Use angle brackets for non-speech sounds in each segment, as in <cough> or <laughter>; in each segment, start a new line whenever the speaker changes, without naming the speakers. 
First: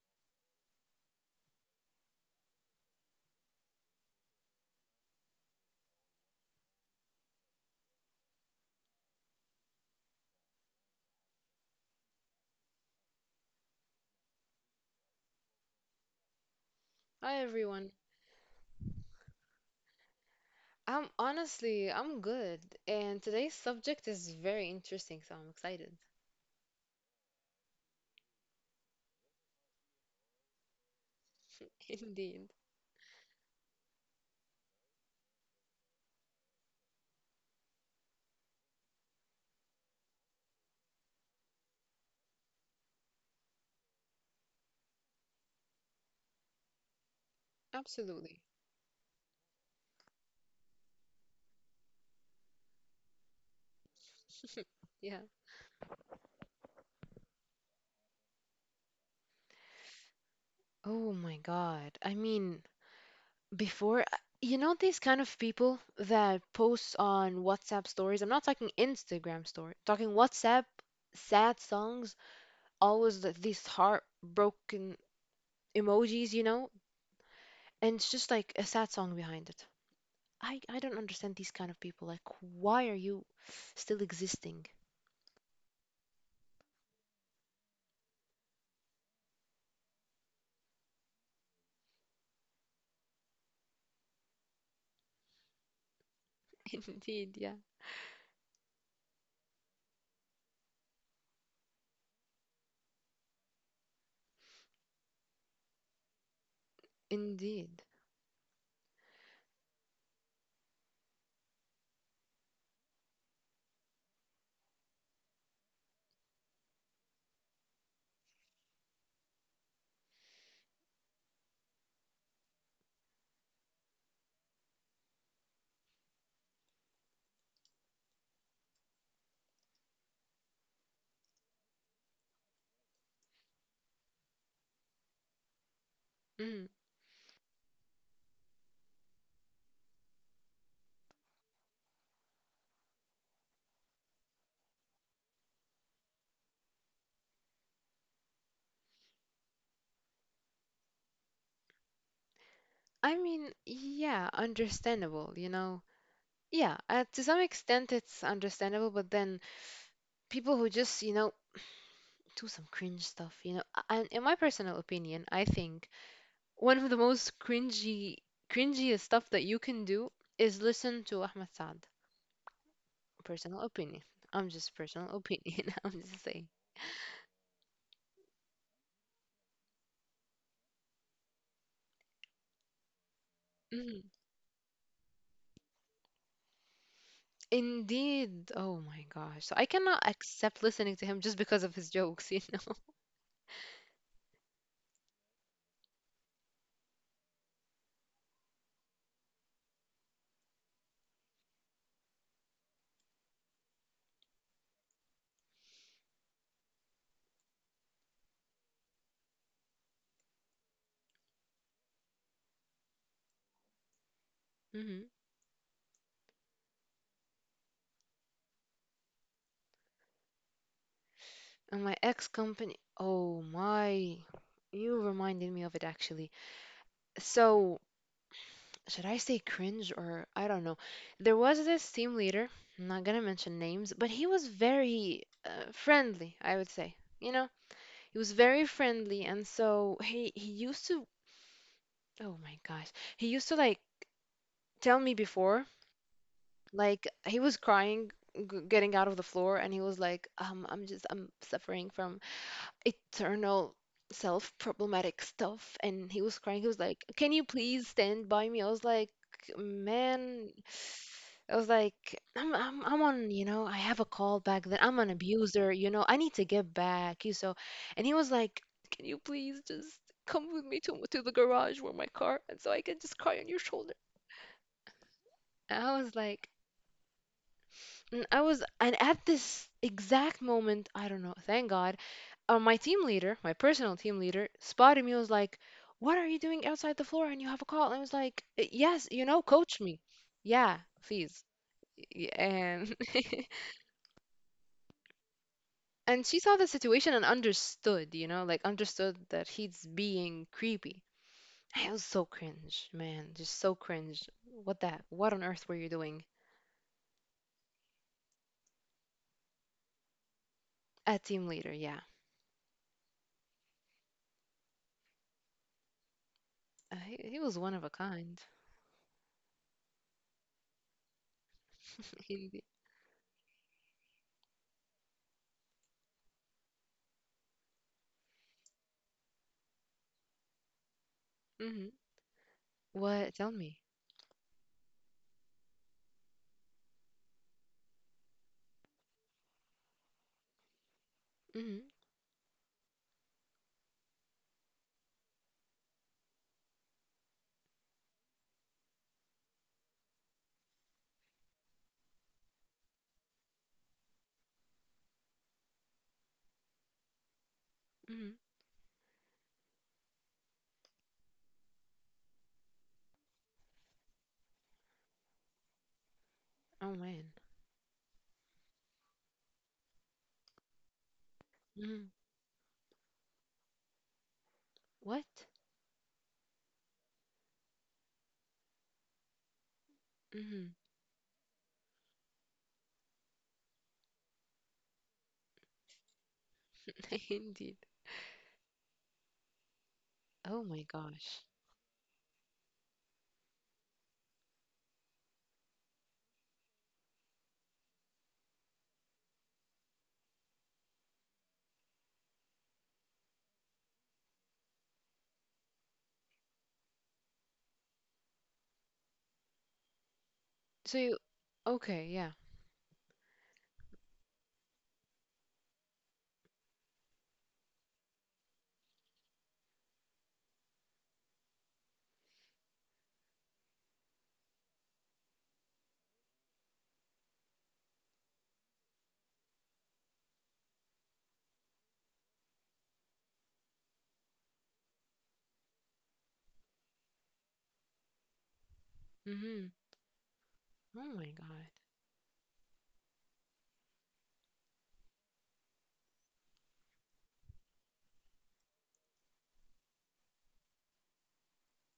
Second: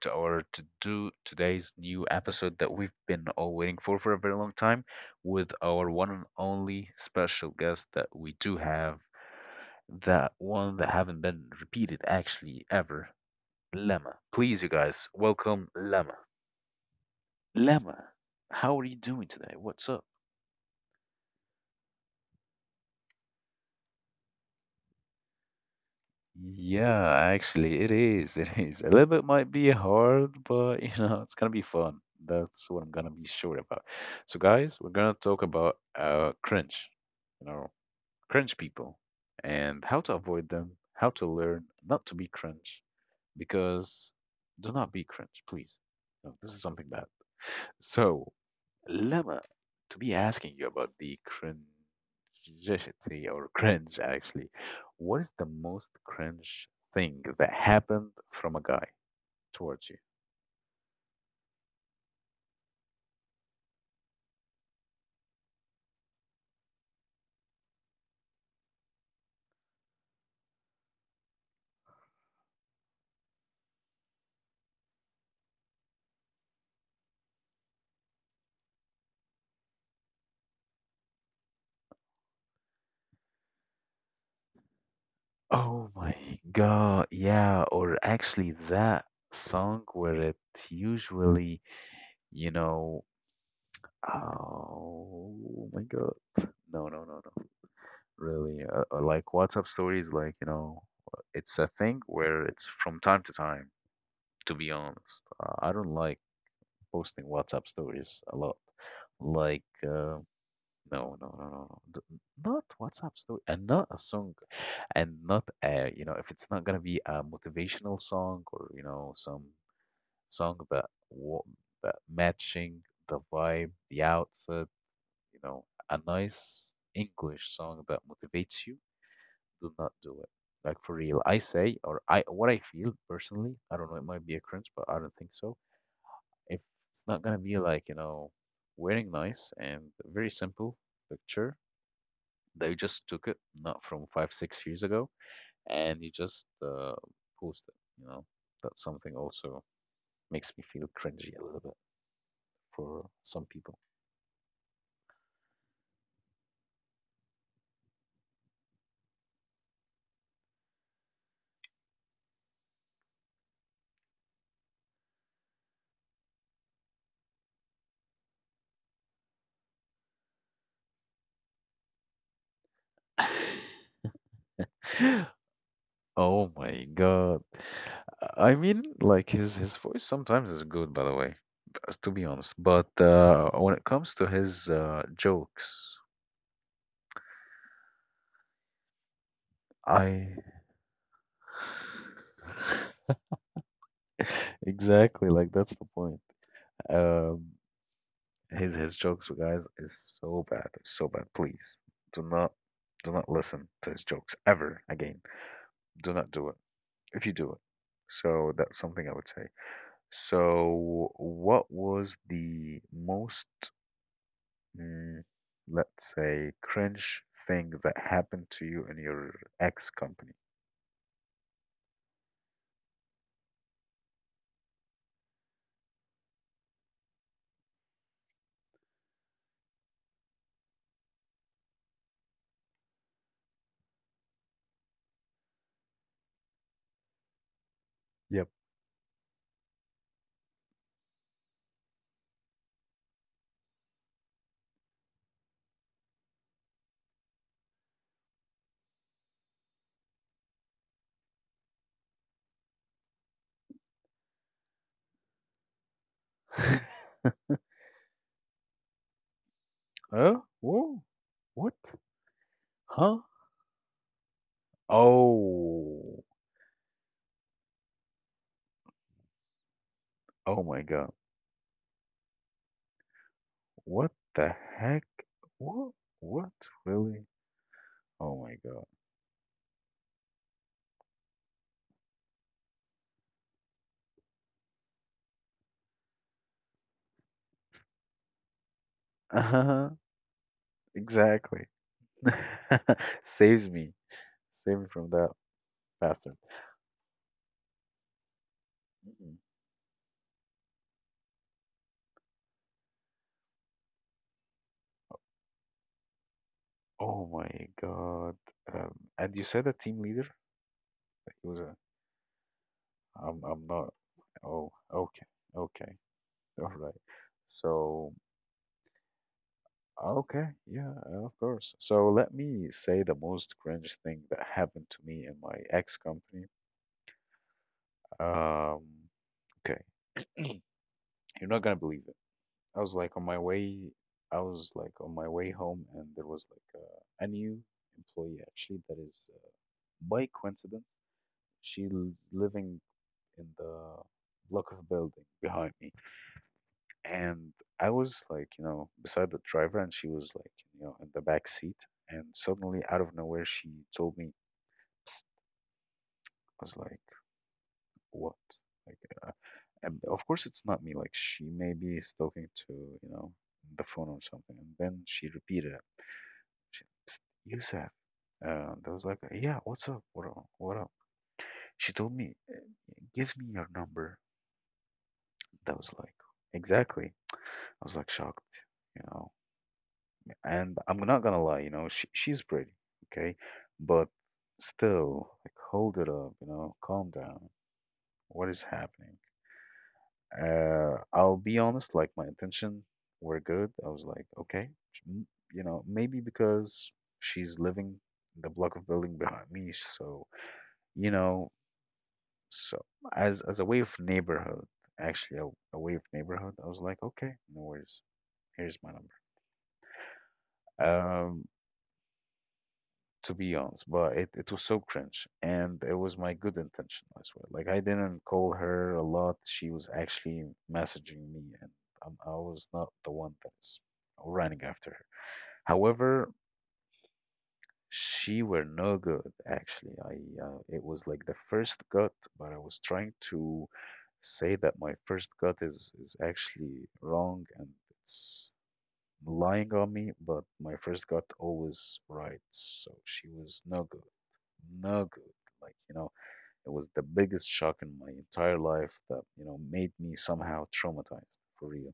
to our to do today's new episode that we've been all waiting for a very long time with our one and only special guest that we do have, that one that haven't been repeated actually ever, Lemma. Please, you guys, welcome Lemma.
Hi everyone.
Lemma, how are you doing today? What's up?
I'm honestly, I'm good, and today's subject is very interesting, so I'm excited.
Yeah, actually, it is. It is. A little bit might be hard, but you know, it's gonna be
<laughs>
fun.
Indeed.
That's what I'm gonna be sure about. So, guys, we're gonna talk about cringe, you know, cringe people and how to avoid them, how to learn not to be cringe, because do not be cringe, please. No, this is something bad. So,
Absolutely.
Lama, to be asking you about the cringeity or cringe actually,
Yeah.
what is the most cringe thing that happened from a guy towards you?
Oh my God. I mean, before, these kind of people that post on WhatsApp stories. I'm not talking Instagram story, talking WhatsApp, sad songs, always these heartbroken emojis, you know, and it's just like a sad song behind it. I don't understand these kind of people. Like, why are you still existing?
Oh my God. Yeah. Or actually, that song where it usually, you know, oh my God. No, no, no,
Indeed,
no.
yeah.
Really. Like WhatsApp stories, like, you know, it's a thing where it's from time to time, to be honest. I don't like posting WhatsApp
Indeed.
stories a lot. Like, no, no, no, no, no. Not WhatsApp story and not a song and not a, you know, if it's not gonna be a motivational song or, you know, some song that matching the vibe, the outfit, you know, a nice English song that motivates you, do not do it. Like for real, I say or I what I feel personally. I don't know. It might be a cringe, but I don't think so
Mm.
if it's not gonna be like, you know, wearing nice and very simple picture, they just took it not from five, 6 years ago, and you just post it, you know. That's something also makes me feel cringy a little bit for
I
some
mean,
people.
yeah, understandable, you know. Yeah, to some extent it's understandable, but then people who just, do some cringe stuff, And in my personal opinion, I think one of the most cringy, cringiest stuff that you can do is listen to Ahmed Saad. Personal opinion. I'm just personal
<laughs>
opinion. <laughs> I'm just saying.
Oh my God. I mean, like his voice sometimes is good, by the way, to be honest. But when it
Mhm.
comes to his jokes,
Indeed. Oh my gosh. So I cannot
I <sighs>
accept listening to him just because of his jokes.
<laughs> <laughs> Exactly, like that's the point. Um, his jokes, you guys, is so bad. It's so bad. Please do not do not listen to his jokes ever again. Do not do it. If you do it, so that's something I would say. So, what was the most,
<laughs>
mm, let's say, cringe thing that happened to you in your ex company?
And my ex company. Oh my. You reminded me of it actually. So, should I say cringe or I don't know. There was this team leader. I'm not gonna mention names, but he was very friendly, I would say. You know, he was
Yep.
very friendly, and so he used to, oh my gosh, he used to like tell me before, like he was crying, g getting out of the floor, and he was like, I'm suffering from eternal self problematic stuff, and he was crying. He was like,
<laughs>
can you please stand by me? I was like,
Huh?
man.
Whoa.
I was
What?
like, I'm
Huh?
on, I have a call back then. I'm an abuser, I
Oh.
need to get back you so. And he was like, can you please just come with
Oh
me
my
to
God.
to the garage where my car, and so I can just cry on your shoulder?
What the heck?
And
What?
I was like,
What? Really?
and I
Oh my
was
God.
and at this exact moment I don't know, thank God, my team leader, my personal team leader, spotted me. Was like, "What are you doing outside the floor? And you have a call?" And I was like, yes, you know, coach
Uh-huh.
me. Yeah, please."
Exactly.
Y-
<laughs>
And <laughs>
Saves me. Save me from that
and she
bastard.
saw the situation and understood, you know, like understood
Mhm.
that he's being creepy. I was so cringe, man, just so cringe. What that? What on earth were you doing?
Oh my God. And you said a team leader?
A
Like
team
he was
leader,
a,
yeah.
I'm not. Oh, okay. Okay. All right.
He was one of a
So,
kind.
okay. Yeah, of course. So
<laughs>
let
Indeed.
me say the most cringe thing that happened to me in my ex company. Um, okay. <clears throat> You're not gonna
Hmm.
believe this. I was like on
What?
my
Tell me.
way, I was like on my way home, and there was like a new employee actually that is by coincidence
Hmm.
she's living in the block of building behind me, and I was like you know beside the driver, and she was like you know in the back seat, and suddenly out of nowhere she told me. I was like,
Hmm.
what, like, uh, and of course it's not me, like she maybe is talking to, you know, the phone or something, and then she repeated it. She
Oh man.
Yusef. That was like, yeah, what's up? What up? What up? She
Hmm.
told me, give me your number.
What?
That was like, exactly. I was like shocked, you know.
Mhm.
And I'm not gonna lie, you know, she's pretty, okay? But still, like, hold it up, you know, calm
<laughs>
down.
Indeed.
What is happening?
Oh my
I'll
gosh.
be honest, like, my intention were good. I was like, okay, m- you know, maybe because she's living in the block of building behind me, so you know, so as a way of neighborhood, actually a way of neighborhood, I was like, okay, no worries. Here's my number.
So you,
Um,
okay, yeah.
to be honest, but it was so cringe, and it was my good intention, I swear. Like I didn't call her a lot. She was actually messaging me, and I was not the one that was running after her. However, she were no good, actually. I it was like the first gut, but I was trying to say that my first gut is actually wrong and it's
Mhm.
lying on me, but my first
Oh
gut
my God.
always right. So she was no good, no good. Like, you know, it was the biggest shock in my entire life that, you know, made me somehow traumatized for real.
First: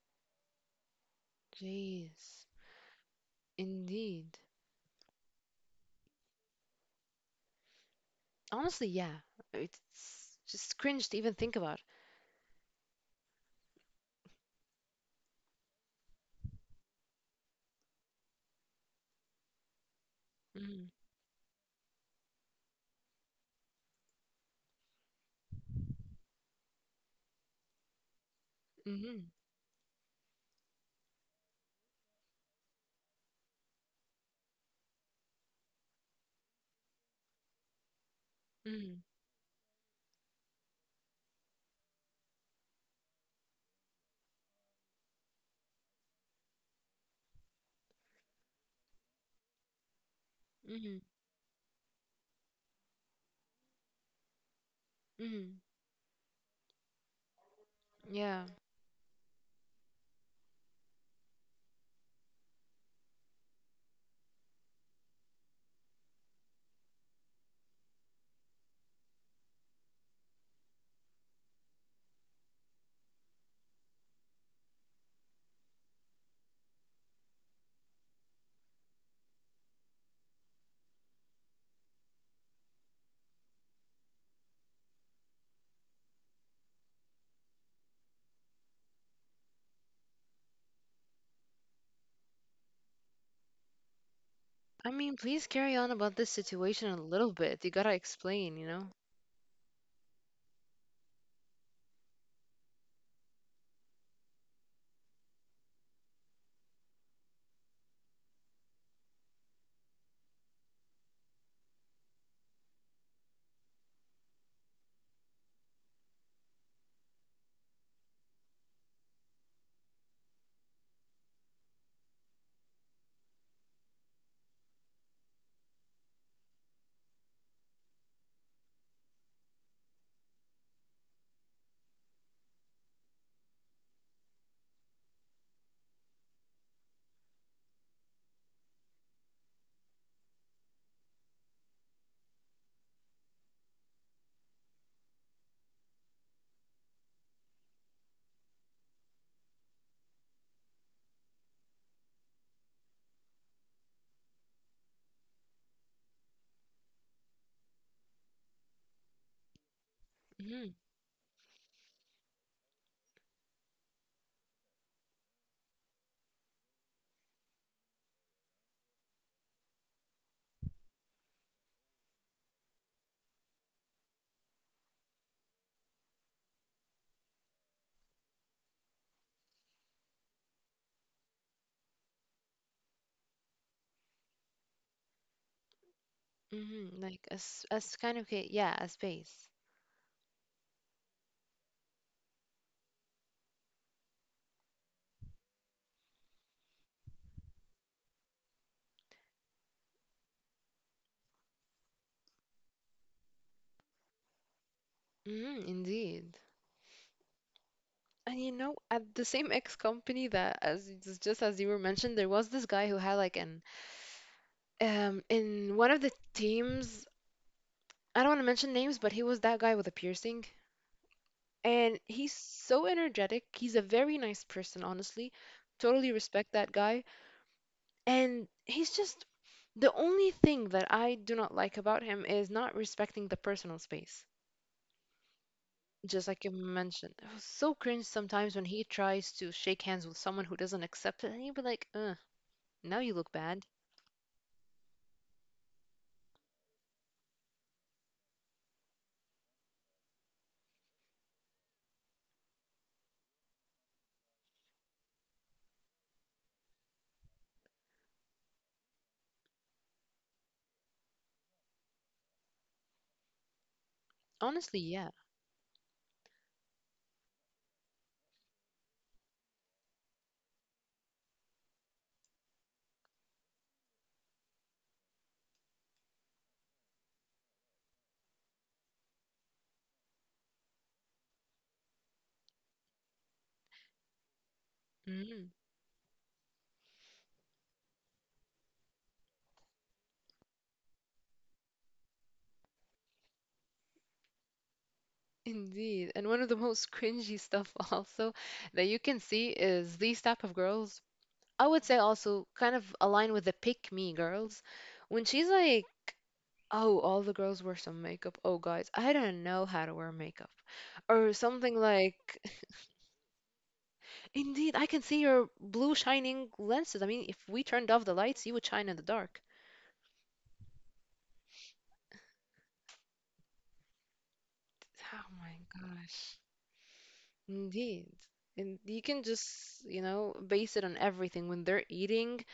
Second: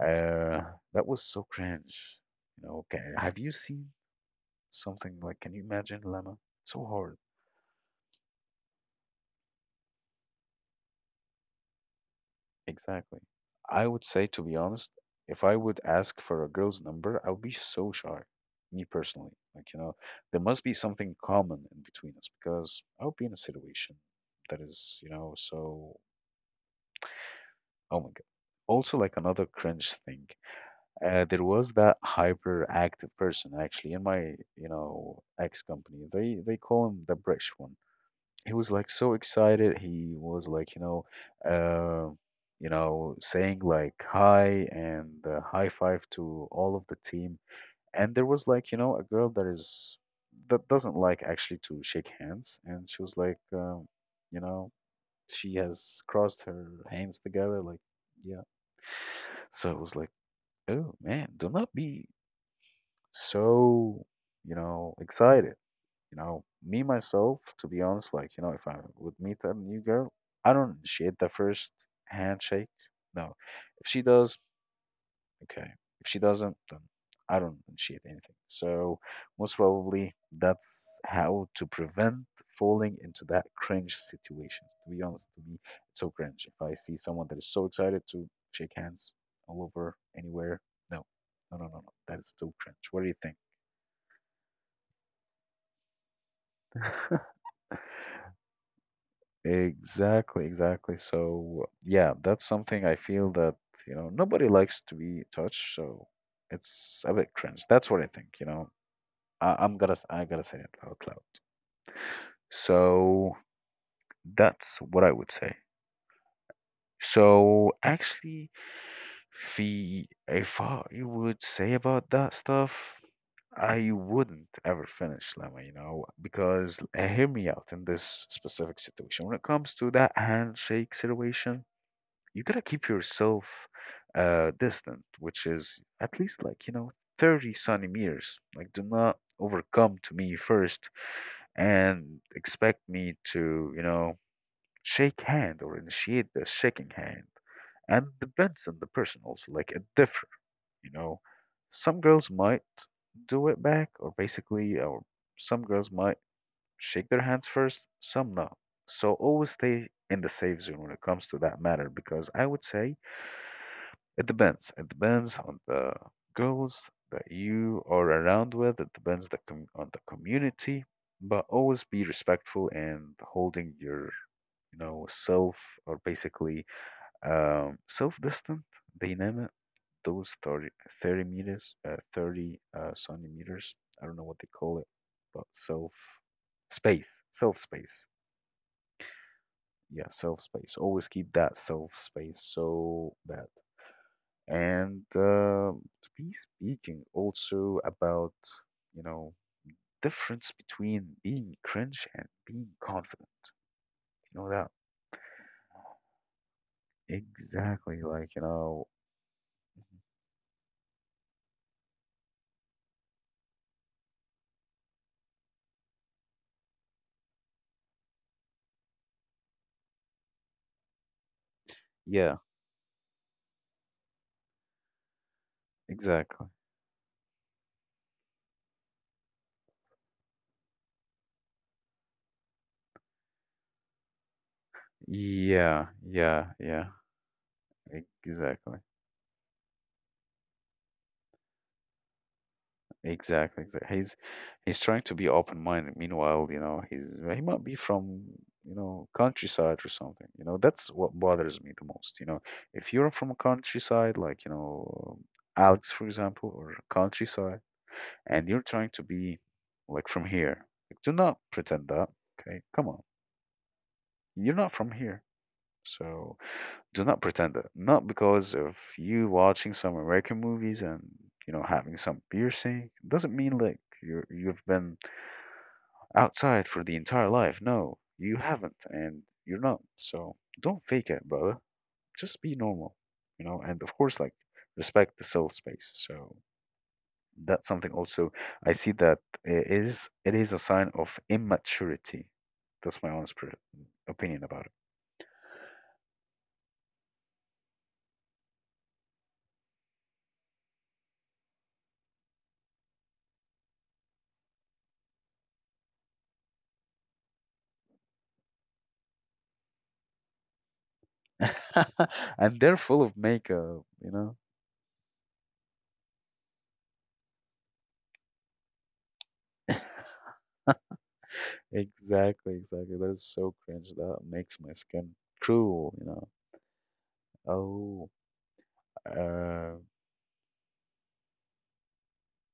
Uh, that was so cringe.
Jeez.
You know, okay. Have you seen
Indeed.
something like, can you imagine, Lemma? So hard.
Honestly, yeah. It's just cringe to even think about.
Exactly. I would say, to be honest, if I would ask for a girl's number, I would be so shy, me personally. Like, you know, there must be
Mhm.
something common in between us because I would be in a situation that is, you know, so, oh my God. Also, like
Mhm.
another cringe thing, there was that hyperactive person actually in my, you know, ex company. They call him the British one. He was like
Mhm.
so excited. He was like, uh, you know, saying like hi and high five to all of the team. And there was like, you know, a girl that doesn't
Mhm.
like actually to shake hands, and she was like, you know, she
Mhm.
has crossed her hands together, like,
Yeah.
yeah. So it was like, oh man, do not be so, you know, excited. You know, me myself, to be honest, like, you know, if I would meet a new girl, I don't initiate the first handshake. No. If she does, okay. If she doesn't, then I don't initiate anything. So most probably that's how to prevent falling into that cringe situation. To be honest, to me, it's so cringe. If I see someone that is so excited to shake hands all over, anywhere, no. No, no, no, no. That is so cringe. What do you
I mean, please carry on about this situation a
think?
little
<laughs>
bit. You gotta explain, you know?
Exactly, exactly. So, yeah, that's something I feel that, you know, nobody likes to be touched, so it's a bit cringe. That's what I think, you know. I'm gonna, I gotta say it out loud. So that's what I would say. So actually, في if I would say about that stuff, I wouldn't ever finish Lemma, you know, because hear me out in this specific situation. When it comes to that handshake situation, you gotta keep yourself distant, which is at least like, you know, 30 centimeters. Like, do not overcome to me first and expect me to, you know, shake hand or initiate the shaking hand. And depends on the person also, like it differ, you know. Some girls might do it back or basically or some girls might shake their hands first, some not. So always stay in the safe
Mhm.
zone when it comes to that matter because I would say it depends. It depends on the girls that you are around with. It depends the com on the community, but always be respectful and holding your, you know, self or basically self-distant. They name it. Those 30, thirty meters, 30 centimeters. I don't know what they call it, but
Mhm. Like
self
as
space.
kind of yeah, as base.
Yeah, self space. Always keep that self space so that and to be speaking also about, you know, difference between being cringe and being confident. You know that?
Mhm. Indeed.
Exactly. Like, you
And you know,
know,
at the same X company that as it's just as you were mentioned, there was this guy who had like an in one of the teams. I don't want to mention names, but he was that guy with a piercing. And he's
yeah,
so energetic. He's a very nice person, honestly. Totally
exactly.
respect that guy. And he's just the only thing that I do not like about him is not respecting the personal space.
Yeah,
Just
yeah,
like you
yeah,
mentioned, it was so cringe sometimes when
exactly.
he tries to shake hands with someone who doesn't accept it, and he'd be like, now you look bad."
Exactly, exactly. He's trying to be open-minded. Meanwhile, you know, he might be from, you know, countryside or something. You know, that's what bothers me the most. You know, if you're from a countryside, like, you know, Alex, for example, or countryside, and you're trying to be like from here, like, do not pretend that. Okay, come on. You're
Honestly,
not from
yeah.
here. So do not pretend that. Not because of you watching some American movies and, you know, having some piercing. Doesn't mean like you've been outside for the entire life. No, you haven't, and you're not. So don't fake it, brother. Just be normal, you know. And of course, like respect the
Mm,
self space. So that's something also I see that it is a sign of immaturity. That's my honest opinion about it.
indeed. And one of the most cringy stuff <laughs> also that you can see is these type of girls. I would say also kind of align with the pick me girls. When she's like, oh, all the girls wear some makeup. Oh, guys, I don't know how to wear makeup. Or something like,
<laughs> and they're full of makeup,
<laughs>
you know?
indeed, I can see your blue shining lenses. I mean, if we turned off the lights, you would shine in the dark.
<laughs> Exactly, exactly. That is so cringe. That makes my skin
Oh my
cruel, you know.
gosh.
Oh,
Indeed. And you can
uh,
just, you know, base it on everything. When they're eating,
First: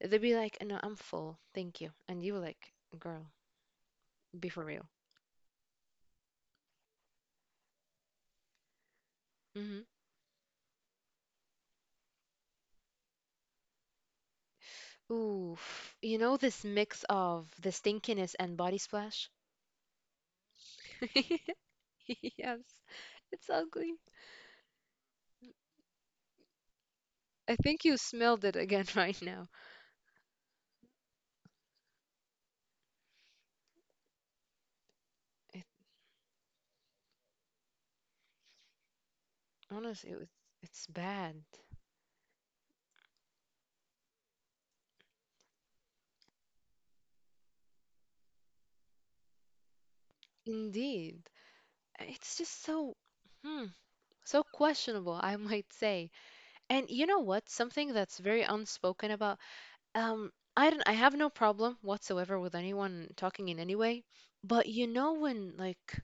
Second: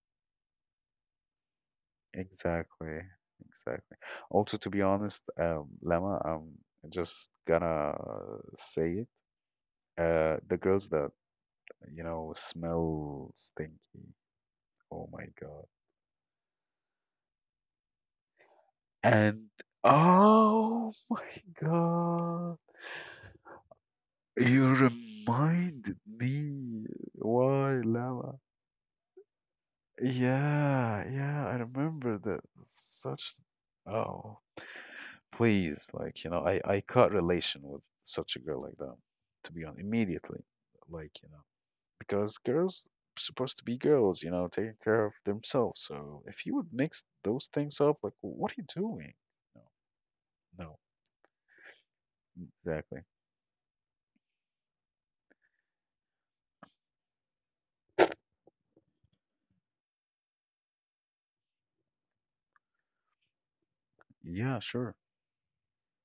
they'll be like, no, I'm full. Thank you. And you were like,
exactly,
girl,
exactly.
be
Also,
for
to be
real.
honest, Lama, I'm just gonna say it.
Hmm.
The girls that, you know, smell stinky. Oh my God.
Oof. You know this mix of the stinkiness and body splash?
And oh my
<laughs>
God.
Yes. It's ugly.
You reminded me.
I
Why,
think you
Lama?
smelled it again <laughs> right now.
Yeah, yeah, I remember that. Such. Oh,
It
please, like, I cut relation with such a girl like that, to be honest,
honestly, it was,
immediately.
it's
Like,
bad.
because girls supposed to be girls, you know, taking care of themselves. So if you would mix those things up, like, what are you doing? No, no,
Indeed. It's just so,
exactly.
hmm, so questionable, I might say. And you know what? Something that's very unspoken about. I don't. I have no problem whatsoever with anyone talking in any way.
Yeah,
But you
sure.
know when like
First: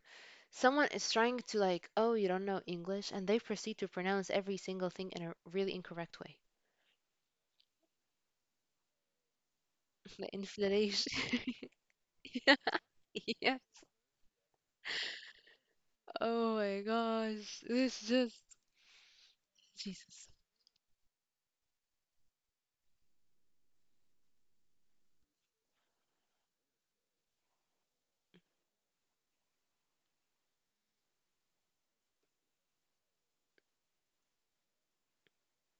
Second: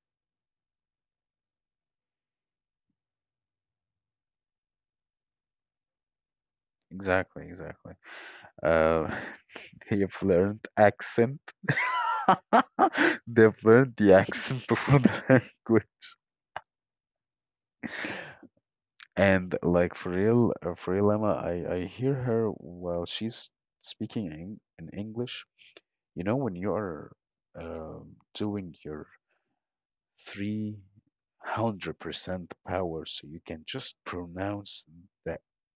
someone is trying to like, oh, you don't know English, and they proceed to pronounce every single thing in a really incorrect way.
Exactly, exactly. Uh, <laughs> your
The
fluent
inflation.
accent.
<laughs> Yeah,
<laughs>
yeah.
They've learned the accent <laughs> before the language.
Oh my gosh, this just
And like
Jesus.
for real, Emma, I hear her while she's speaking in English. You know, when you are doing your 300% power, so you can just pronounce the,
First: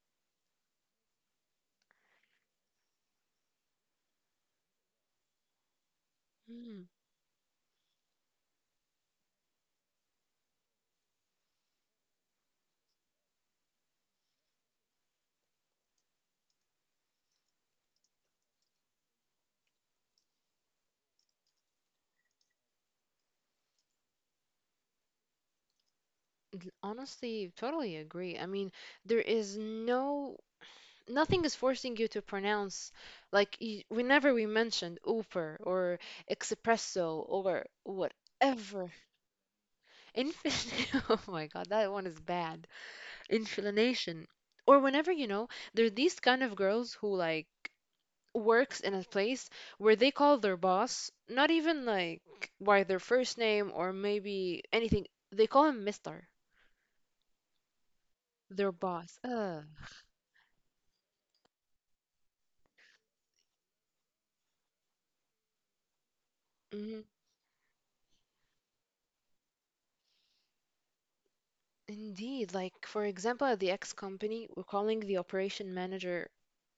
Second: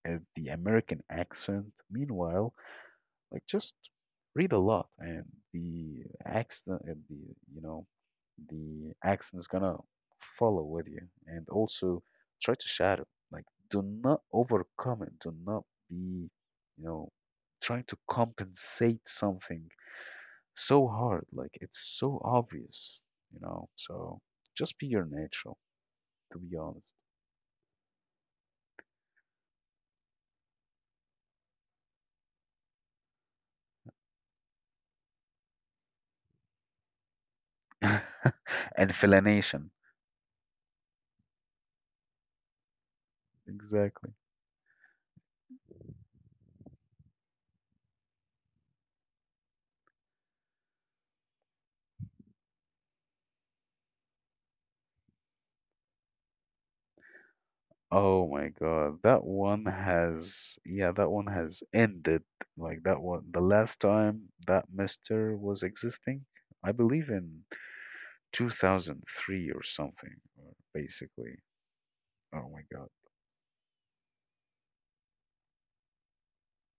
the American accent. Meanwhile, like just read a lot, and the accent,
Mm.
and the the accent is gonna follow with you. And also try to shadow. Like do not overcome it. Do not be, you know, trying to compensate something so hard. Like it's so obvious, you know. So just be your natural, to be honest.
Honestly, totally agree. I mean, there is no nothing is forcing you to pronounce like y whenever we mentioned Uber or espresso or
<laughs>
whatever.
And explanation.
Infin, <laughs> oh my God, that one is bad.
Exactly.
Inflammation. Or whenever, you know, there are these kind of girls who like works in a place where they call their boss not even like by their first name or maybe anything. They call him Mister,
Oh my
their
God,
boss.
that one
Ugh.
has, yeah, that one has ended. Like that one, the last time that Mister was existing, I believe in 2003 or something, basically. Oh
Indeed,
my God.
like for example, at the X company, we're calling the operation manager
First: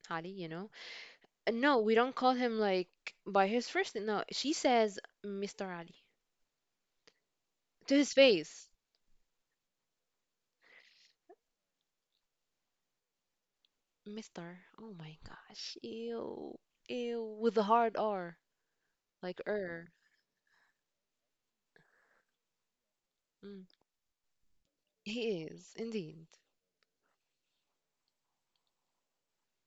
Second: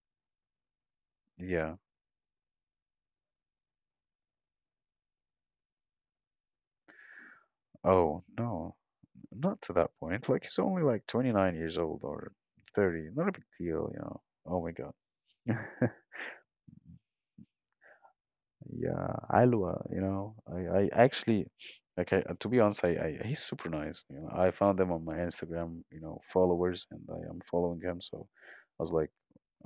Ali, you know. And
Yeah.
no, we don't call him like by his first name. No, she says Mr. Ali to his
Oh
face.
no, not to that point. Like he's only like 29 years old or 30. Not a big deal, you know.
Mr.
Oh my
Oh
God.
my
<laughs>
gosh. Ew. Ew. With the hard R,
Yeah,
like
Alua,
er.
you know, I actually, like, I, to be honest, I he's
Mm.
super nice. You know, I found him on my
He is,
Instagram, you know,
indeed.
followers, and I am following him. So I was like,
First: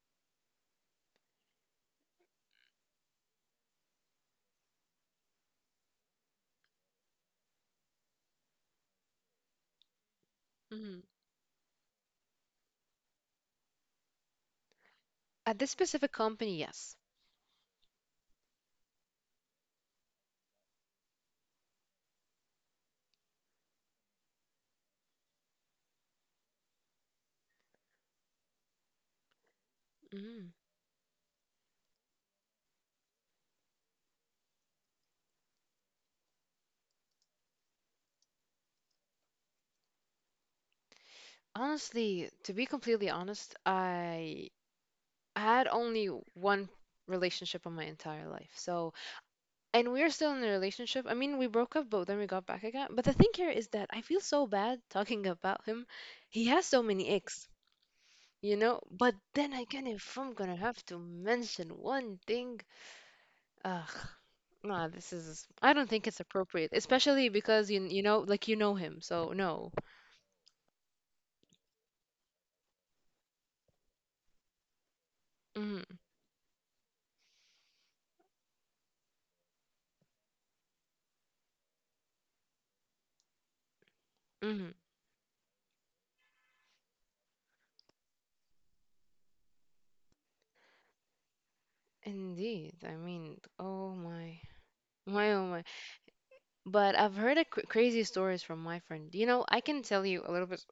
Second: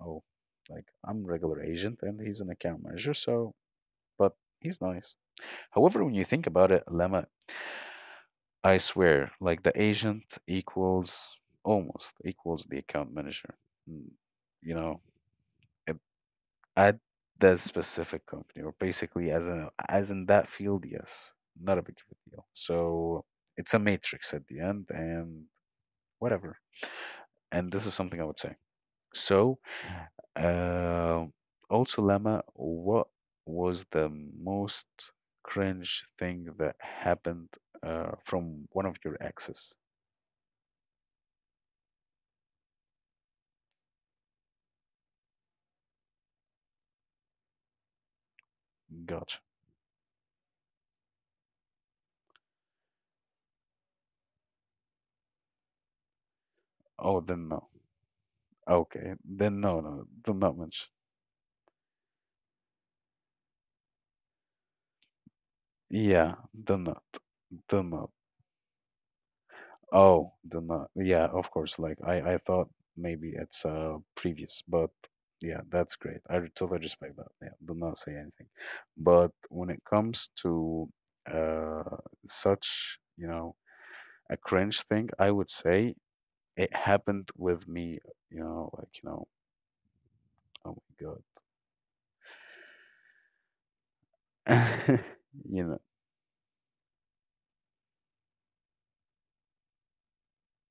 oh, like I'm regular agent, and he's an account manager. So, but he's nice. However, when you think about it, Lemma, I swear, like the agent
Hmm.
equals almost equals the account manager. Mm, you know,
At this specific company, yes.
at that specific company, or basically as a as in that field, yes, not a big of a deal. So it's a matrix at the end, and whatever. And this is something I would say. So,
Hmm.
uh, also, Lama, what was the most cringe thing that happened from one of your exes?
Honestly, to be completely honest, I had only one relationship in my entire life. So,
Gotcha.
and we're still in a relationship. I mean, we broke up, but then we got back again. But the thing here is that I feel so bad talking about him. He has so many
Oh,
icks,
then no.
you know?
Okay,
But
then
then
no,
again,
no,
if
do
I'm
not
gonna
mention.
have to mention one thing, ugh, nah, this is, I don't think it's
Yeah, do
appropriate,
not,
especially
do
because you
not.
you know, like you know him, so no.
Oh, do not. Yeah, of course. Like I thought maybe it's previous, but yeah,
Hmm.
that's great. I re- totally respect that. Yeah, do not say anything. But when it comes to uh such, you know, a
Hmm.
cringe thing, I would say it happened with me, you know, like, you know, oh my
Indeed. I mean, oh my.
God. <laughs>
My oh my.
You know,
But I've heard a cr crazy stories from my friend. You know, I can tell you a little bit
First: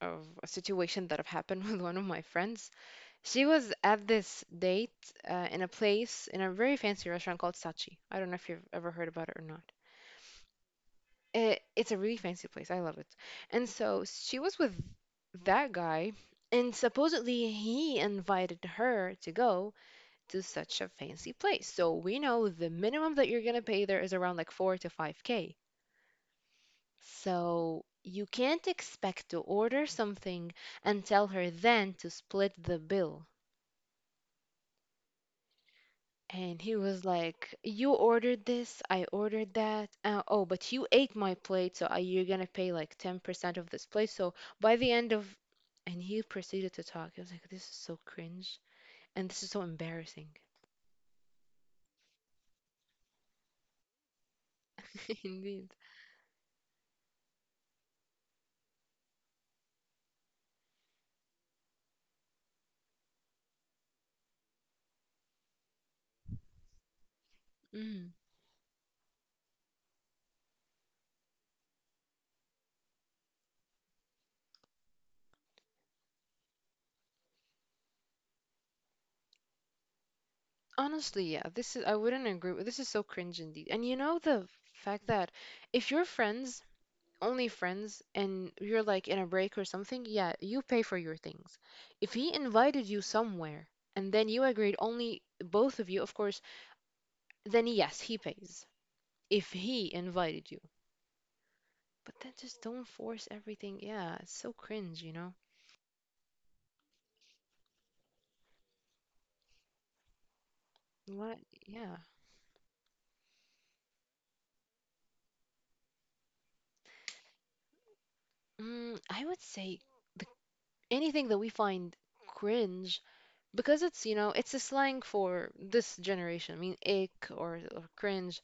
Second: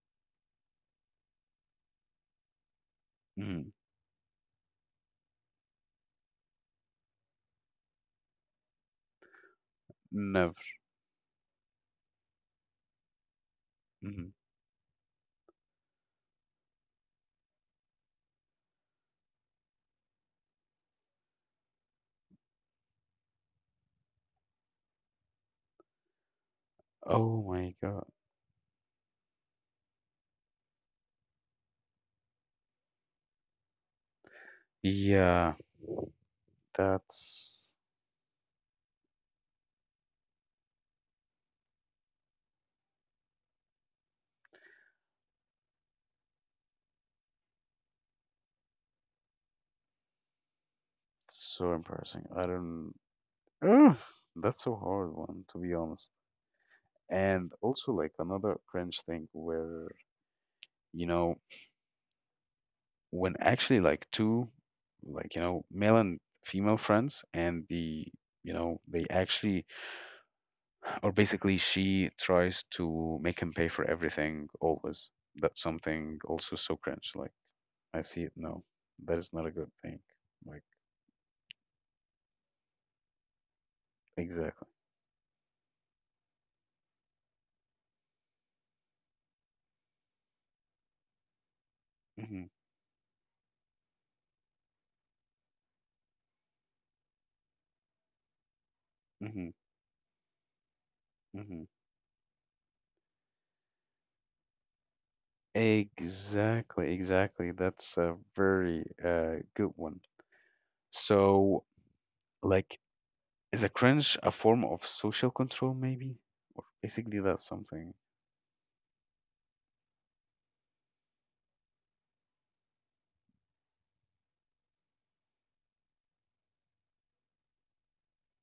of a situation that have happened <laughs> with one of my friends. She was
mm,
at this date in a place in a very fancy restaurant called Sachi. I don't know if you've ever heard about it or not.
never.
It's a really fancy place. I love it. And so
Mhm.
she was with that guy, and supposedly he invited her to go to such a fancy place. So we know the minimum that you're gonna pay there is around like four to five K.
Oh my
So
God.
you can't expect to order something and tell her then to split the bill.
Yeah,
And he was like,
that's
you ordered this, I ordered that. Oh, but you ate my plate, so you're gonna pay like 10% of this plate. So by the end of. And he proceeded to talk. I was like, this is so cringe. And this is so embarrassing.
so embarrassing. I don't ugh, that's so hard
<laughs>
one to be
Indeed.
honest. And also like another cringe thing where, you know, when actually like two like, you know, male and female friends and the
Mm.
you know, they actually or basically she tries to make him pay for everything always. That's something also so cringe. Like I see it now. That is not a good thing. Like
Honestly, yeah, this is, I wouldn't agree with, this is so cringe indeed. And you know the
exactly.
fact that if your friends only friends and you're like in a break or something, yeah, you pay for your things. If he
Hmm.
invited you somewhere and then you agreed only both of you, of course, then yes, he pays.
Hmm.
If he invited you.
Hmm.
But then just don't force everything. Yeah, it's so cringe, you know?
Exactly, exactly. That's a very good one.
What?
So,
Yeah.
like, is a cringe a form of social control, maybe? Basically, that's something.
Mm, I would say the, anything that we find cringe because it's, you know, it's a slang for this generation. I mean, ick or cringe.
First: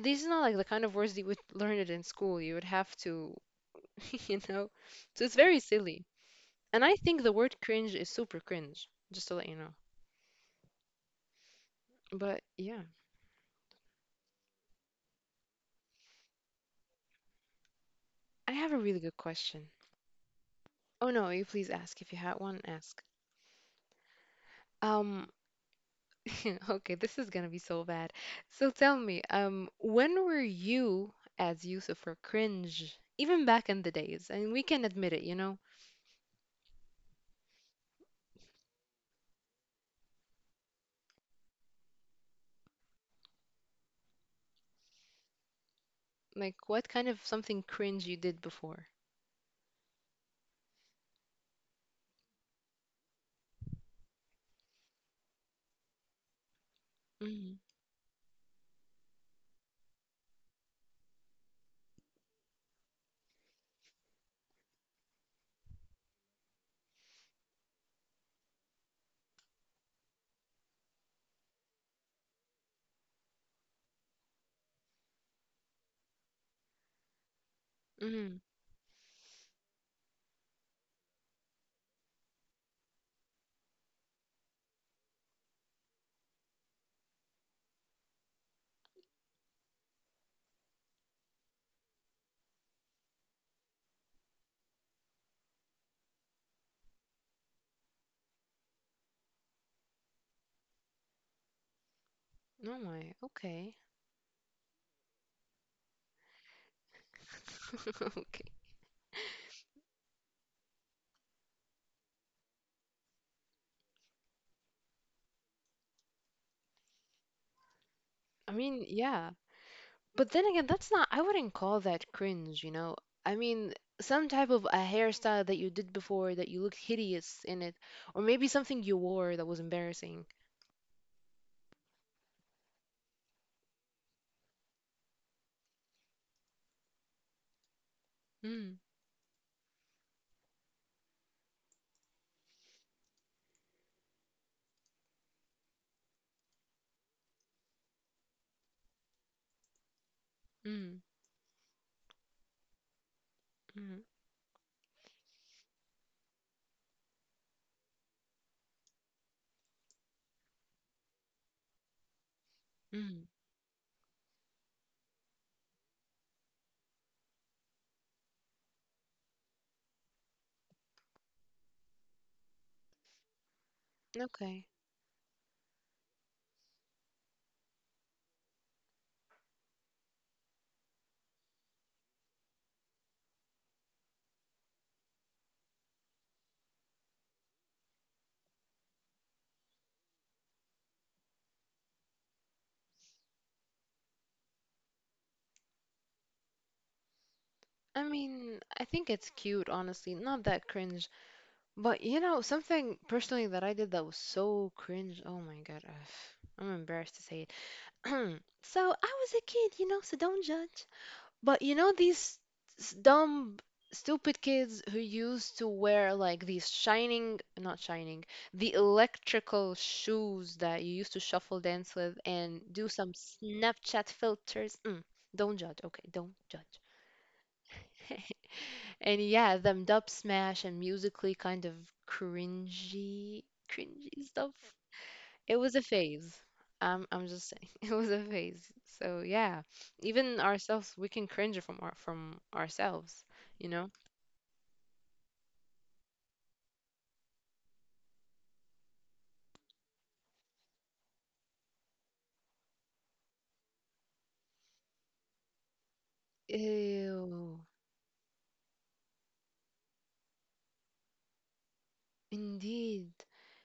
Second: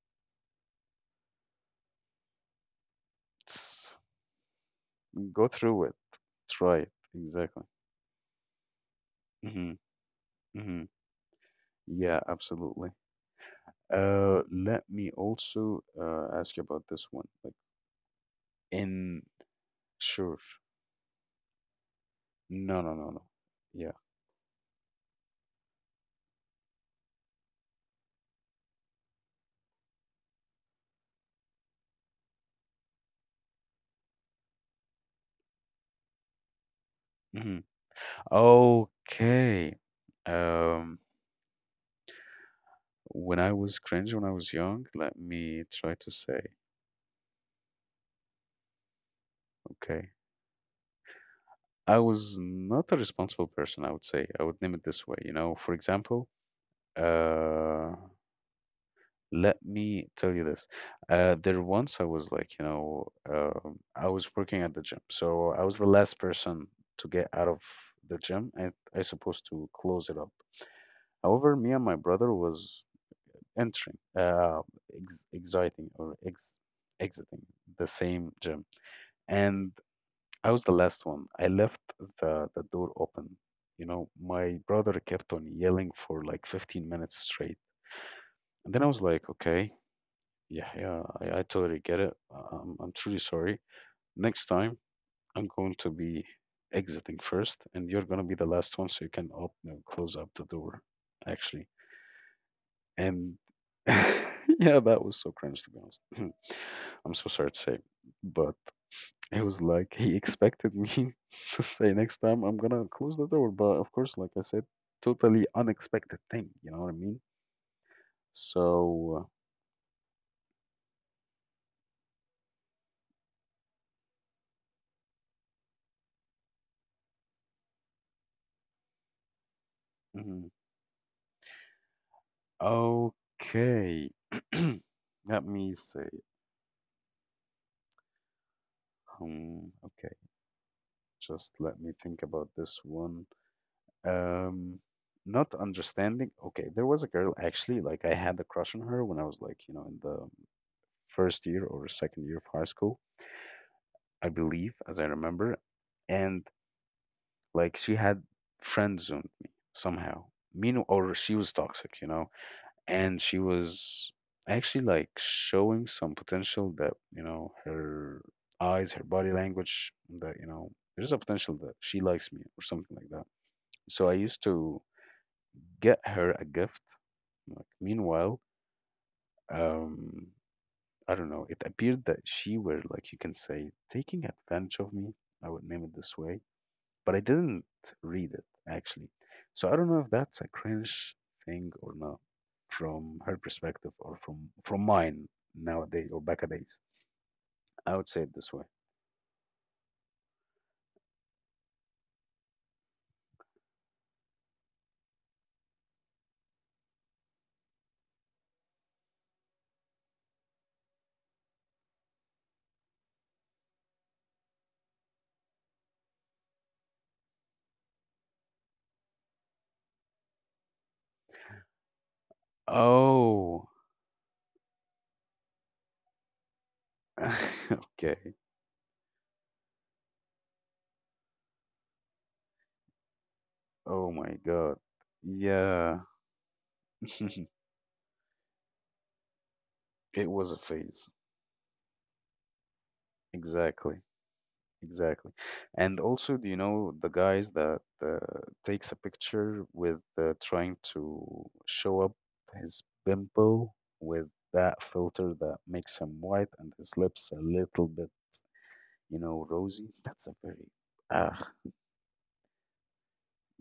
These are not like the kind of words that you would learn it in school. You would have to,
It's,
<laughs> you know. So it's
go
very
through it.
silly.
Try
And
it.
I think the word
Exactly.
cringe is super cringe, just to let you
Hmm.
know.
Hmm. Yeah,
But yeah,
absolutely. Let me also ask you about this one. Like,
I have a really good
in
question.
sure.
Oh no, you please ask if you had one,
No, no,
ask.
no, no. Yeah.
Um, <laughs> okay, this is gonna be so bad. So tell me, when were you as Yusuf or cringe, even back in the days? And we can admit it, you know?
Hmm. Okay. Um, when I was cringe when I was young, let me try to say,
Like what kind of something cringe you did before?
okay. I was not a responsible person, I would say. I would name it this way. You know, for example,
Mm-hmm.
uh, let me tell you this. There once I was like, you know, I was working at the gym. So I was the last person to get out of the gym and I supposed to close it up. However, me and my brother was entering, ex exiting exiting the same
Mm-hmm.
gym. And I was the last one. I left the door open. You know, my brother kept on yelling for like 15 minutes straight. And then I was like, okay, yeah, yeah, I totally get it. I'm truly sorry. Next time, I'm going to be exiting first, and you're going to be the last one, so you can open and close up the door, actually.
Oh my,
And
okay.
<laughs> yeah, that was so cringe, to be honest. <clears throat> I'm so sorry to say,
<laughs> Okay.
but it was like, he expected me <laughs> to say next time I'm gonna close the door, but of course, like I said, totally unexpected thing. You know what I mean?
I mean,
So,
yeah. But then again, that's not, I wouldn't call that cringe, you know? I mean, some type of a hairstyle that you did before that you looked hideous in it, or maybe something you wore that was embarrassing.
mhm. Okay. <clears throat> Let me say,
Mm,
okay, just let me think about this one. Um, not understanding. Okay, there was a girl actually, like I had a crush on her when I was like, you know, in the
mm,
first year or second year of high school,
mm,
I believe, as I remember. And like she had friend zoned me somehow. Meanwhile, or she was toxic, you know, and
mm.
she was actually like showing some potential that you know her eyes, her body language, that you know there's a potential that she likes me or something like that. So I used
Okay.
to get her a gift. Like meanwhile, um, I don't know. It appeared that she were like you can say taking advantage of me. I would name it this way but I didn't read it actually. So I don't know if that's a cringe thing or not from her perspective or from mine nowadays or back a days. I
I
would say it this way.
mean, I think it's cute, honestly. Not that cringe. But, you know, something personally that I did that was so cringe. Oh my God. Ugh. I'm embarrassed to say it. <clears throat> So I was a kid, you know, so don't judge. But you know these dumb, stupid kids who used to wear like these shining, not shining, the electrical shoes that you used to shuffle dance with and do some
Oh,
Snapchat filters. Mm, don't judge, okay? Don't judge.
<laughs> okay.
<laughs> And yeah, them dub smash and musically kind of cringy,
Oh
cringy
my
stuff.
God.
It was a
Yeah,
phase. I'm
<laughs>
just saying <laughs> it was a phase. So yeah,
it
even
was a
ourselves, we
phase.
can cringe from our from ourselves, you know?
Exactly. Exactly. And also, do you know the guys that takes a picture with trying to show up his pimple with that filter that makes him white and his lips a
Ew,
little bit, you know, rosy? <laughs> That's a very, ah,
indeed.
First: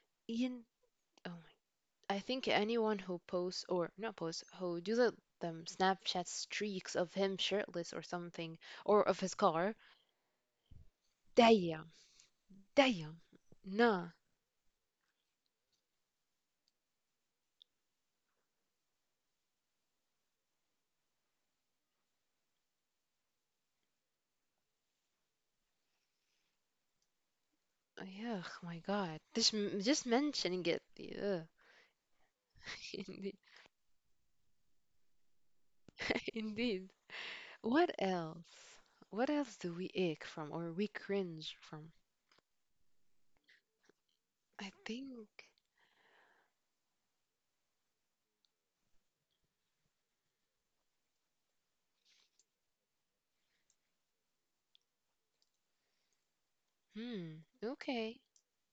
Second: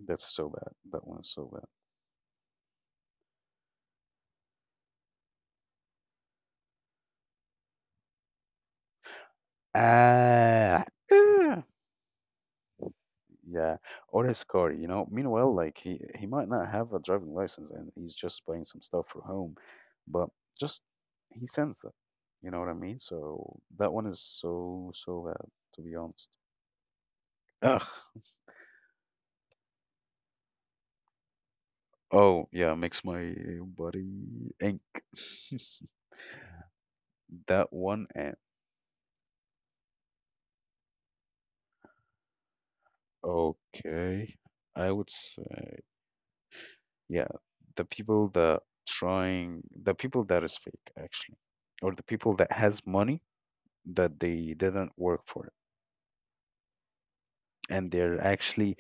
that's so
Ian,
bad. That
oh
one's so
my, I think anyone who posts or not posts, who do the them Snapchat streaks of him shirtless or something, or of his car,
bad. Ah, ah.
damn, damn,
Yeah,
nah.
or his car, you know. Meanwhile, like he might not have a driving license and he's just buying some stuff for home, but just he sends that. You know what I mean? So that one is so so bad, to be honest. Ugh.
Ugh, my God. Just, m- just mentioning it. Ugh.
Oh yeah,
<laughs>
makes my
Indeed.
body ink. <laughs>
<laughs> Indeed.
That
What
one and
else? What else do we ache from or we cringe from?
okay,
I
I would
think.
say yeah, the people that trying the people that is fake actually, or the people that has money that they didn't work for it.
Hmm.
And they're
Okay.
actually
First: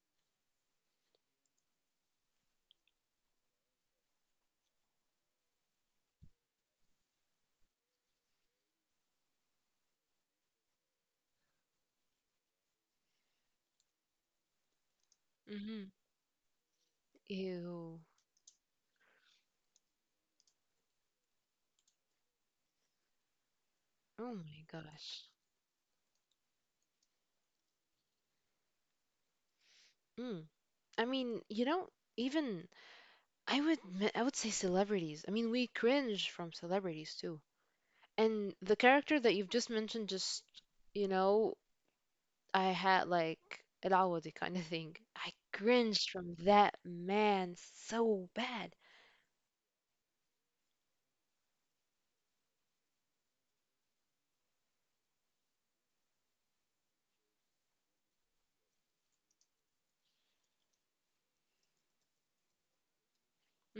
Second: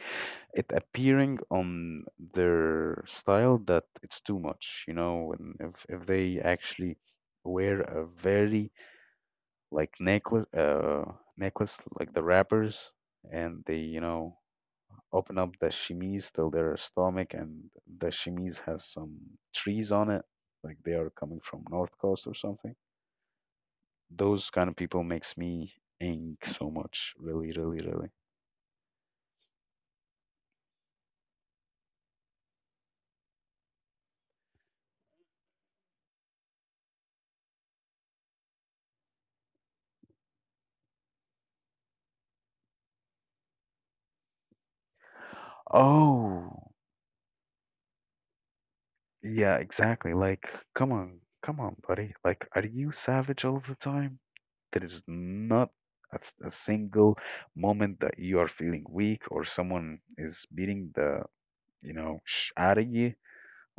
it appearing on their style that it's too much you know when if they actually wear a very like necklace necklace like the rappers and they you know open up the
Mm-hmm.
chemise till their stomach and
Ew.
the chemise has some trees on it like they are coming from north coast or something
Oh
those
my
kind of people
gosh.
makes me ink so much really really really.
Mm. I mean, you know, even I would me- I would say celebrities. I mean, we cringe from celebrities too. And the character that you've just mentioned, just you know, I had like العوضي kind of thing. I cringed from
Oh,
that man so bad.
yeah, exactly. Like, come on, come on, buddy. Like, are you savage all the time? There is not a, th- a single moment that you are feeling weak or someone is beating the, you know, sh out of you.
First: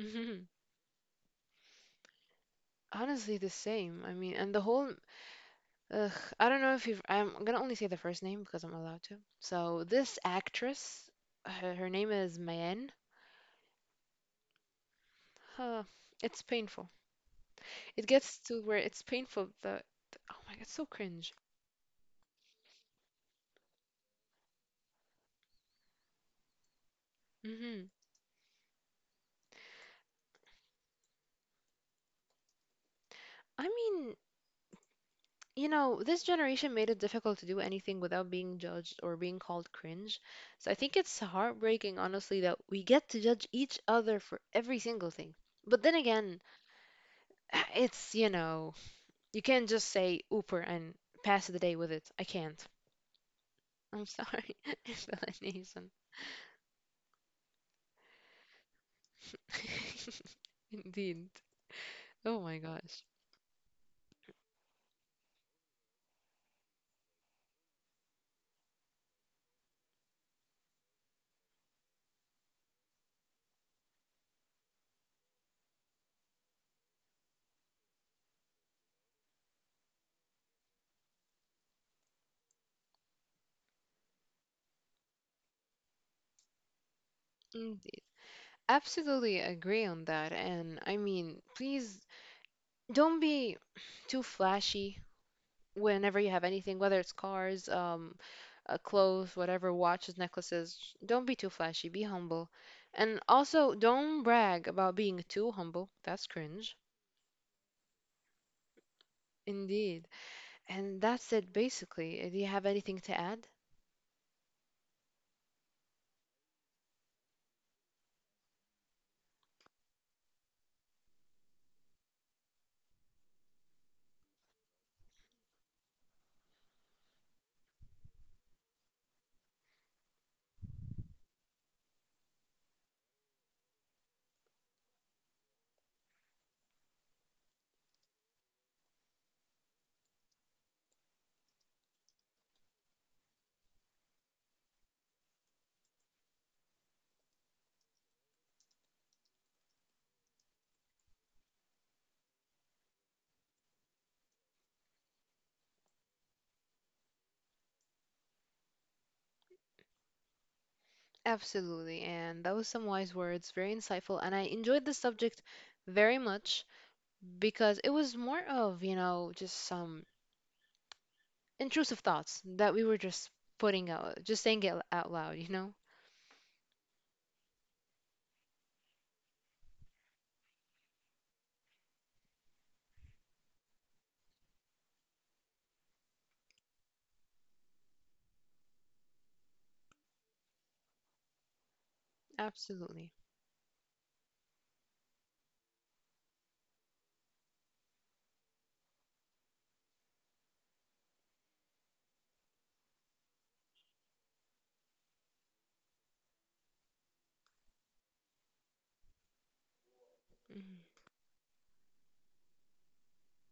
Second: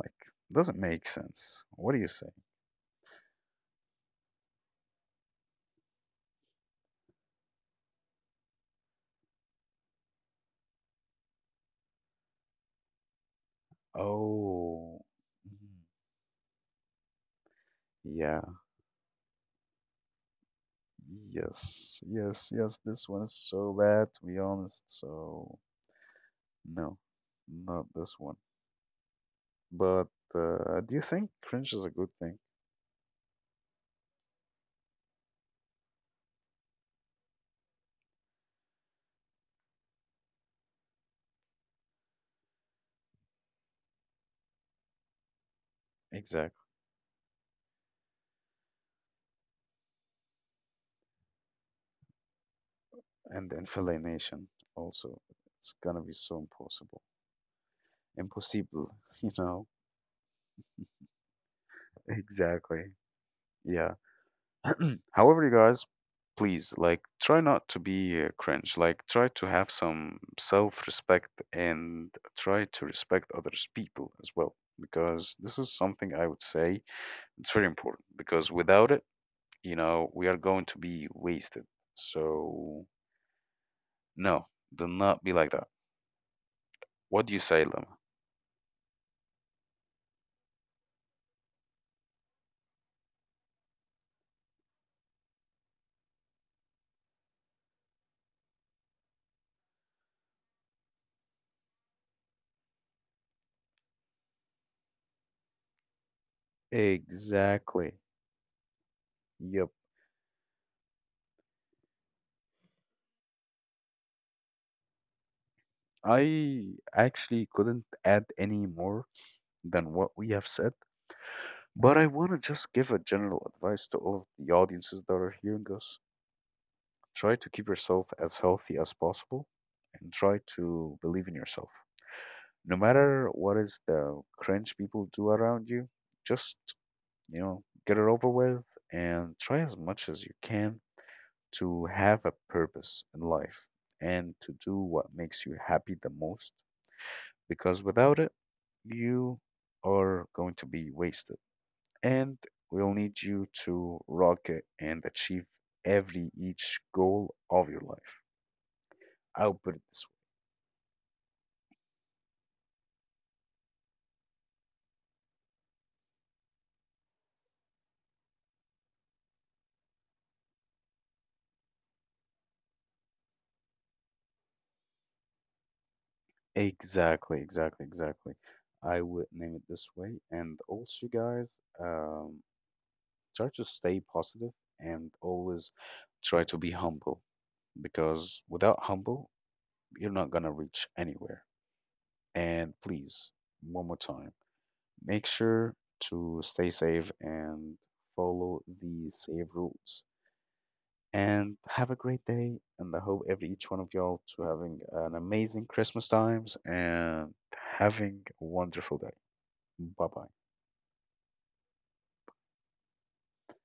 Like, doesn't make sense. What do you say?
Honestly, the same. I mean, and the whole. Ugh, I don't know if you've. I'm gonna only say the first name because I'm allowed to. So this actress, her name is Mayen.
Oh,
Huh,
mhm.
it's painful. It gets
Yeah.
to where it's painful. The oh my god, it's so cringe.
Yes, yes, yes. This one is so bad, to be honest. So. No, not
Hmm.
this one. But do you think cringe is a good thing?
I mean, you know, this generation made it difficult to do anything without being judged or being called cringe. So I think it's heartbreaking, honestly, that we get to judge each other for every single thing. But then again,
Exactly.
<sighs> it's, you know. You can't just say Uber and pass the day with it. I can't.
And
I'm
infiliation
sorry, <laughs>
also. It's
explanation.
gonna be so impossible. Impossible, <laughs> you know?
<laughs> Indeed. Oh my
Exactly.
gosh.
Yeah. <clears throat> However, you guys, please, like, try not to be cringe. Like, try to have some self-respect and try to respect others people as well. Because this is something I would say it's very important. Because without it, you know, we are going to be wasted. So, no, do not be like that. What do you say, Lama?
Indeed. Absolutely agree on that. And I mean, please don't be too flashy whenever you have anything, whether it's cars, clothes, whatever, watches, necklaces. Don't be too flashy. Be humble. And also, don't brag about being too humble. That's cringe.
Exactly. Yep.
Indeed. And that's it, basically. Do you have anything to add?
I actually couldn't add any more than what we have said, but I want to just give a general advice to all of the audiences that are hearing us. Try to keep yourself as healthy as possible and try to believe in yourself. No matter what is the cringe people do around you, just, you know, get it over with and try as much as you can to have a purpose in life and to do what makes you happy the most because without it, you are going to be wasted. And we'll need you to rock it and achieve every each goal of your life. I'll put it this
Absolutely. And that was some wise words, very insightful. And I enjoyed the subject very much because it was more of, you know, just some intrusive thoughts that we were just putting out, just saying it out loud, you know?
exactly, exactly, exactly. I would name it this way. And also, guys, um, try to stay positive and always try to be humble because without humble, you're not gonna reach anywhere. And
Absolutely.
please, one more time, make sure to stay safe and follow the safe rules. And have a great day. And I hope every each one of y'all to having an amazing Christmas times and having a wonderful day. Bye-bye.
Mhm.